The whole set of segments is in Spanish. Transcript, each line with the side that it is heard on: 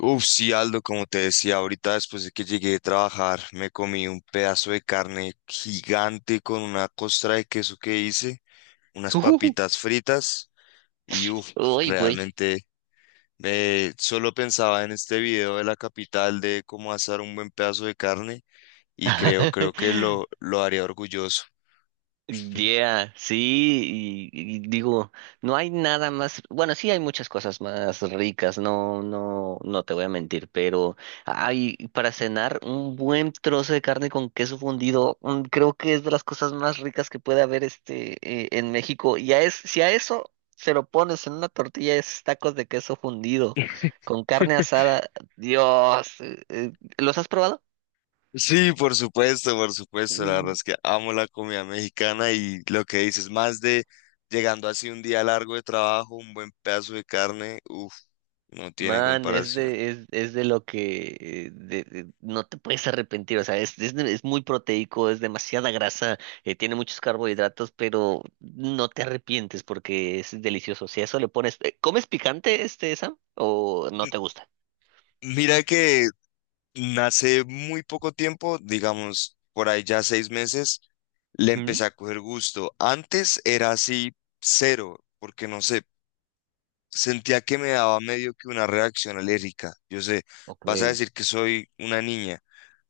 left: Uf, sí, Aldo, como te decía ahorita, después de que llegué a trabajar, me comí un pedazo de carne gigante con una costra de queso que hice, unas
right: Uh,
left: papitas fritas y uf,
right: uy, güey.
left: realmente solo pensaba en este video de la capital de cómo asar un buen pedazo de carne y creo que lo haría orgulloso.
right: Yeah, sí, y digo, no hay nada más, bueno, sí hay muchas cosas más ricas, no, no, no te voy a mentir, pero hay para cenar un buen trozo de carne con queso fundido, mm, creo que es de las cosas más ricas que puede haber en México. Si a eso se lo pones en una tortilla, es tacos de queso fundido con carne asada, Dios, ¿los has probado?
left: Sí, por supuesto, por supuesto. La verdad es que amo la comida mexicana y lo que dices, más de llegando así un día largo de trabajo, un buen pedazo de carne, uff, no tiene
right: Man,
left: comparación.
right: es de lo que no te puedes arrepentir, o sea, es muy proteico, es demasiada grasa, tiene muchos carbohidratos, pero no te arrepientes porque es delicioso. Si a eso le pones, ¿comes picante este, Sam? ¿O no
left: M-
right: te gusta?
left: Mira que nace muy poco tiempo, digamos, por ahí ya 6 meses, le
right: Ujú.
left: empecé a coger gusto. Antes era así cero, porque no sé, sentía que me daba medio que una reacción alérgica. Yo sé,
right: Ok.
left: vas a decir que soy una niña,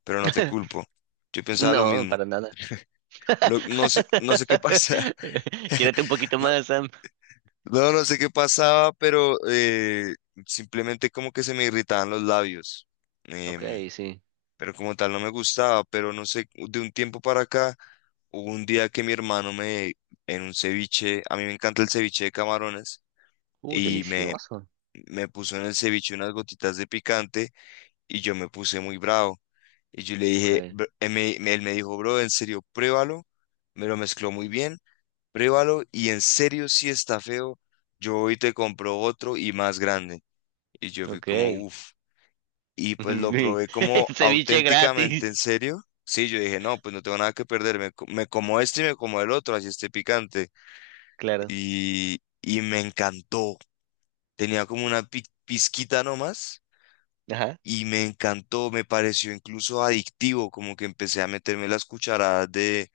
left: pero no te culpo. Yo pensaba lo
right: No,
left: mismo.
right: para nada.
left: No sé, no sé qué pasa.
right: Quiérete un poquito más, Sam.
left: No, no, no sé qué pasaba, pero simplemente como que se me irritaban los labios.
right: Ok,
left: Em,
right: sí.
left: pero como tal no me gustaba, pero no sé, de un tiempo para acá, hubo un día que mi hermano me, en un ceviche, a mí me encanta el ceviche de camarones, y me,
right: Delicioso.
left: me puso en el ceviche unas gotitas de picante y yo me puse muy bravo. Y yo le
right: Ok,
left: dije, él me, él me dijo, bro, en serio, pruébalo. Me lo mezcló muy bien, pruébalo. Y en serio, si está feo, yo hoy te compro otro y más grande. Y yo fui como,
right: ok.
left: uff. Y pues lo probé como
right: Ceviche
left: auténticamente en
right: gratis.
left: serio. Sí, yo dije, no, pues no tengo nada que perder. Me, me como este y me como el otro, así esté picante.
right: Claro.
left: Y me encantó. Tenía como una pizquita nomás
right: Ajá,
left: y me encantó, me pareció incluso adictivo, como que empecé a meterme las cucharadas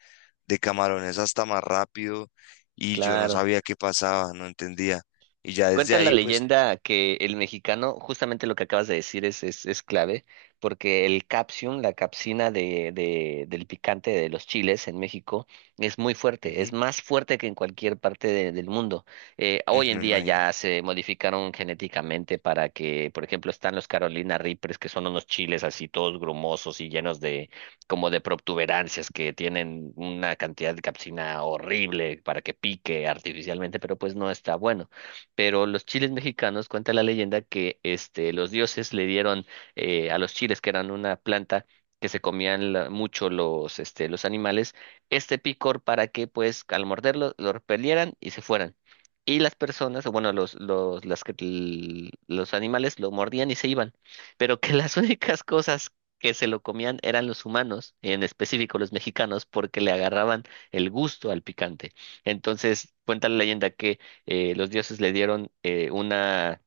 left: de camarones hasta más rápido y yo no
right: claro.
left: sabía qué pasaba, no entendía. Y ya desde
right: Cuenta la
left: ahí, pues,
right: leyenda que el mexicano, justamente lo que acabas de decir es clave, porque el capsium, la capsina del picante de los chiles en México, es muy fuerte, es
left: ujú,
right: más fuerte que en cualquier parte del mundo. Hoy
left: ujú,
right: en
left: me
right: día
left: imagino.
right: ya se modificaron genéticamente para que, por ejemplo, están los Carolina Reapers, que son unos chiles así todos grumosos y llenos de como de protuberancias que tienen una cantidad de capsina horrible para que pique artificialmente, pero pues no está bueno, pero los chiles mexicanos, cuenta la leyenda que este, los dioses le dieron a los chiles, que eran una planta que se comían mucho los animales, este picor para que pues al morderlo lo repelieran y se fueran. Y las personas, o bueno, las los animales lo mordían y se iban, pero que las únicas cosas que se lo comían eran los humanos, en específico los mexicanos, porque le agarraban el gusto al picante. Entonces, cuenta la leyenda que los dioses le dieron eh, una,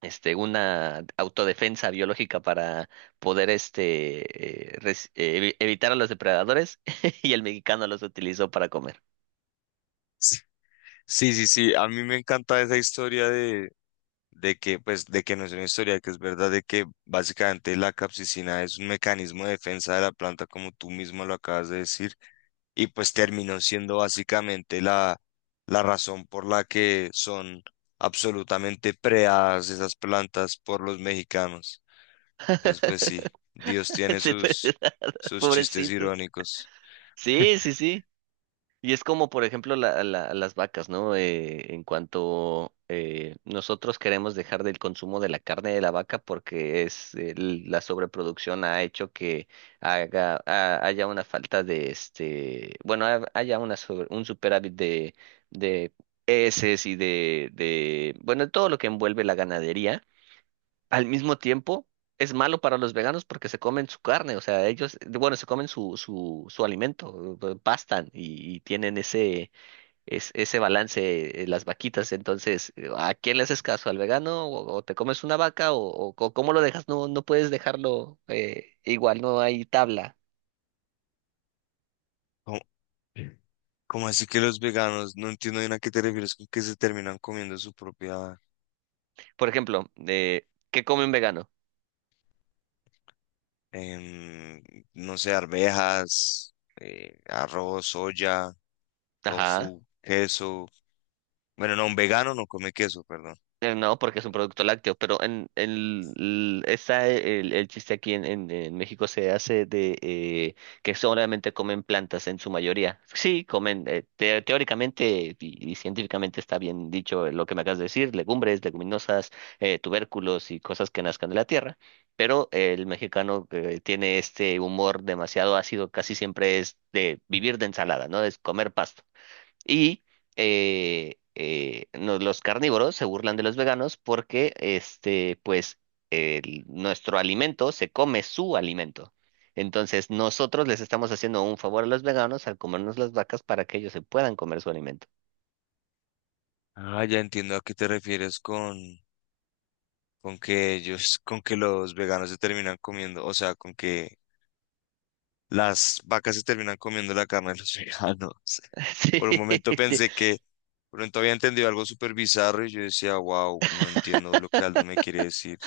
right: este, una autodefensa biológica para poder evitar a los depredadores y el mexicano los utilizó para comer.
left: Sí, sí, sí, sí, a mí me encanta esa historia de que, pues, de que no es una historia, que es verdad de que básicamente la capsicina es un mecanismo de defensa de la planta, como tú mismo lo acabas de decir. Y pues terminó siendo básicamente la, la razón por la que son absolutamente preadas esas plantas por los mexicanos. Entonces, pues sí, Dios tiene
right: Sí,
left: sus,
right: ¿verdad?
left: sus chistes
right: Pobrecitos.
left: irónicos.
right: Sí, sí, sí. Y es como, por ejemplo, las vacas, ¿no? En cuanto nosotros queremos dejar del consumo de la carne de la vaca porque es la sobreproducción ha hecho que haya una falta de este, bueno, haya una un superávit de heces y de bueno, todo lo que envuelve la ganadería al mismo tiempo es malo para los veganos porque se comen su carne, o sea, ellos, bueno, se comen su alimento, pastan y tienen ese, ese balance las vaquitas, entonces, ¿a quién le haces caso? ¿Al vegano o te comes una vaca o, cómo lo dejas? No, no puedes dejarlo igual, no hay tabla.
left: ¿Cómo, cómo así que los veganos? No entiendo bien a qué te refieres con que se terminan comiendo su propia,
right: Por ejemplo, ¿qué come un vegano?
left: em, no sé, arvejas, arroz, soya,
right: Ajá.
left: tofu, queso. Bueno, no, un vegano no come queso, perdón.
right: No, porque es un producto lácteo, pero en l- esa, el chiste aquí en México se hace de que solamente comen plantas en su mayoría. Sí, comen, teóricamente y científicamente está bien dicho lo que me acabas de decir, legumbres, leguminosas, tubérculos y cosas que nazcan de la tierra, pero el mexicano tiene este humor demasiado ácido, casi siempre es de vivir de ensalada, ¿no? Es comer pasto. Y los carnívoros se burlan de los veganos porque, este, pues, nuestro alimento se come su alimento. Entonces, nosotros les estamos haciendo un favor a los veganos al comernos las vacas para que ellos se puedan comer su alimento.
left: Ah, ya entiendo a qué te refieres con que ellos, con que los veganos se terminan comiendo, o sea, con que las vacas se terminan comiendo la carne de los veganos.
right: Sí,
left: Por un momento pensé que pronto había entendido algo súper bizarro y yo decía, wow, no entiendo lo que Aldo me quiere decir.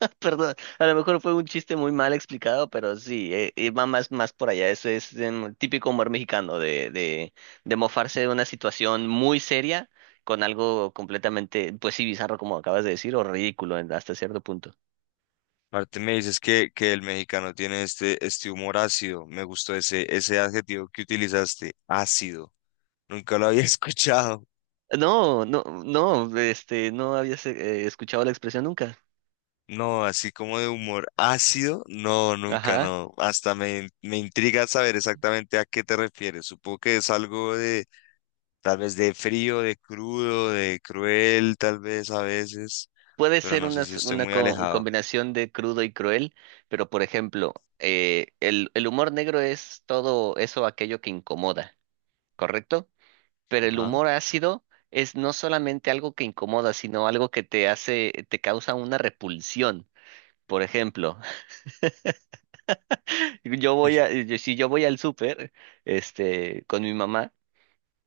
right: Perdón, a lo mejor fue un chiste muy mal explicado, pero sí, va más, más por allá. Eso es em, típico humor mexicano de mofarse de una situación muy seria con algo completamente, pues sí, bizarro como acabas de decir, o ridículo hasta cierto punto.
left: Aparte me dices que el mexicano tiene este, este humor ácido. Me gustó ese, ese adjetivo que utilizaste, ácido. Nunca lo había escuchado.
right: No, no, no, este, no habías escuchado la expresión nunca.
left: No, así como de humor ácido, no, nunca,
right: Ajá.
left: no. Hasta me, me intriga saber exactamente a qué te refieres. Supongo que es algo de, tal vez de frío, de crudo, de cruel, tal vez a veces,
right: Puede
left: pero
right: ser
left: no
right: una,
left: sé si estoy muy alejado.
right: combinación de crudo y cruel, pero por ejemplo, el humor negro es todo eso, aquello que incomoda, ¿correcto? Pero el
left: Ajá.
right: humor ácido es no solamente algo que incomoda, sino algo que te hace, te causa una repulsión. Por ejemplo, yo voy a, yo- si yo voy al súper, este, con mi mamá,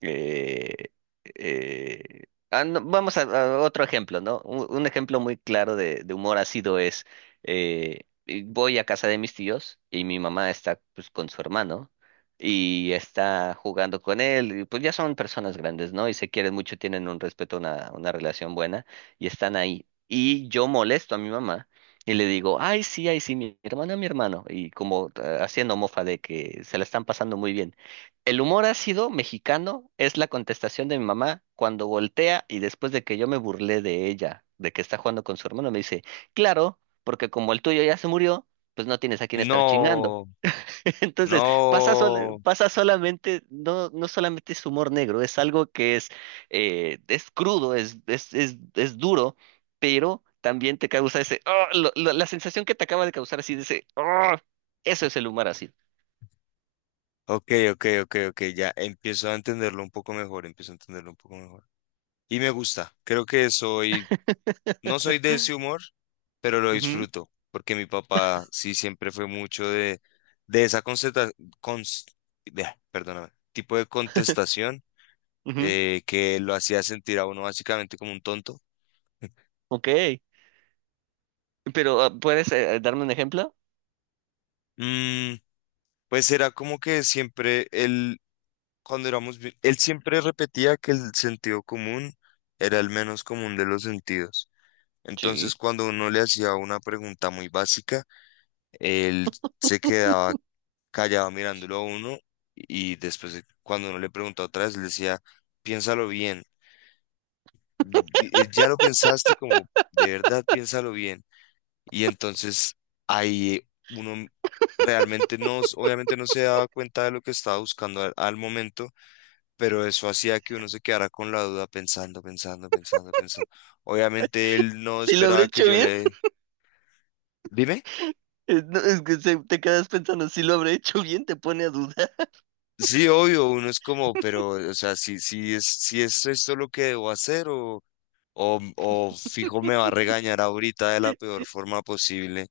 right: eh, eh, no, vamos a otro ejemplo, ¿no? Un ejemplo muy claro de humor ácido es, y voy a casa de mis tíos y mi mamá está pues, con su hermano y está jugando con él, y, pues ya son personas grandes, ¿no? Y se quieren mucho, tienen un respeto, una relación buena y están ahí. Y yo molesto a mi mamá. Y le digo, ay, sí, mi hermana, mi hermano. Y como haciendo mofa de que se la están pasando muy bien. El humor ácido mexicano es la contestación de mi mamá cuando voltea y después de que yo me burlé de ella, de que está jugando con su hermano, me dice, claro, porque como el tuyo ya se murió, pues no tienes a quién estar chingando.
left: No,
right: Entonces,
left: no.
right: pasa solamente, no, no solamente es humor negro, es algo que es crudo, es duro, pero también te causa ese, "Ah", la sensación que te acaba de causar así de ese, "Ah", eso es el humor ácido.
left: Ok, ok, ok, ok, ya empiezo a entenderlo un poco mejor, empiezo a entenderlo un poco mejor. Y me gusta, creo que soy. No soy de ese humor, pero lo
right: Ujú,
left: disfruto, porque mi papá sí siempre fue mucho de esa cons- de- perdóname, tipo de contestación
right: ujú,
left: que lo hacía sentir a uno básicamente como un tonto.
right: Ok. Pero, ah, ¿puedes darme un ejemplo?
left: Mm, pues era como que siempre él, cuando éramos, él siempre repetía que el sentido común era el menos común de los sentidos. Entonces,
right: Sí.
left: cuando uno le hacía una pregunta muy básica, él se quedaba callado mirándolo a uno y cuando uno le preguntó otra vez, le decía, piénsalo bien, ya lo pensaste como de verdad, piénsalo bien. Y entonces ahí uno realmente no, obviamente no se daba cuenta de lo que estaba buscando al, al momento, pero eso hacía que uno se quedara con la duda pensando, pensando, pensando, pensando. Obviamente él no
right: Si lo habré
left: esperaba que
right: hecho
left: yo
right: bien.
left: le... Dime.
right: No, es que te quedas pensando, si lo habré hecho bien, te pone a dudar.
left: Sí, obvio, uno es como, pero, o sea, si, si es, si es esto lo que debo hacer o fijo me va a regañar ahorita de la peor forma posible.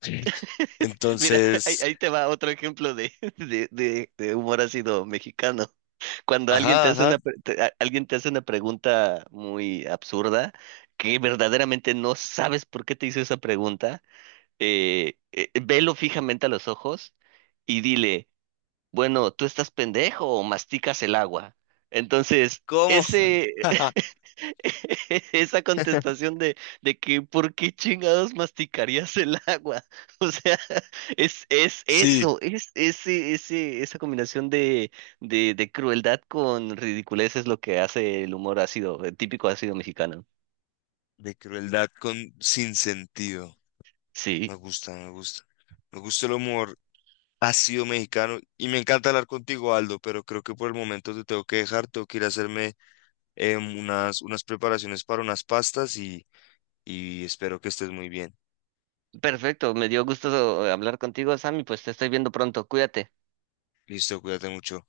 right: Mira, ahí,
left: Entonces,
right: ahí te va otro ejemplo de, de humor ácido mexicano. Cuando alguien
left: ajá,
right: te hace
left: ajá,
right: una, alguien te hace una pregunta muy absurda, que verdaderamente no sabes por qué te hizo esa pregunta, velo fijamente a los ojos y dile, bueno, tú estás pendejo o masticas el agua. Entonces,
left: ¿cómo?
right: ese, esa contestación de que ¿por qué chingados masticarías el agua? O sea, es
left: Sí,
right: eso, esa combinación de crueldad con ridiculez es lo que hace el humor ácido, el típico ácido mexicano.
left: de crueldad con sin sentido. Me
right: Sí,
left: gusta, me gusta. Me gusta el humor ácido mexicano y me encanta hablar contigo, Aldo, pero creo que por el momento te tengo que dejar, tengo que ir a hacerme unas, unas preparaciones para unas pastas y espero que estés muy bien.
right: perfecto, me dio gusto hablar contigo, Sammy, pues te estoy viendo pronto, cuídate.
left: Listo, cuídate mucho.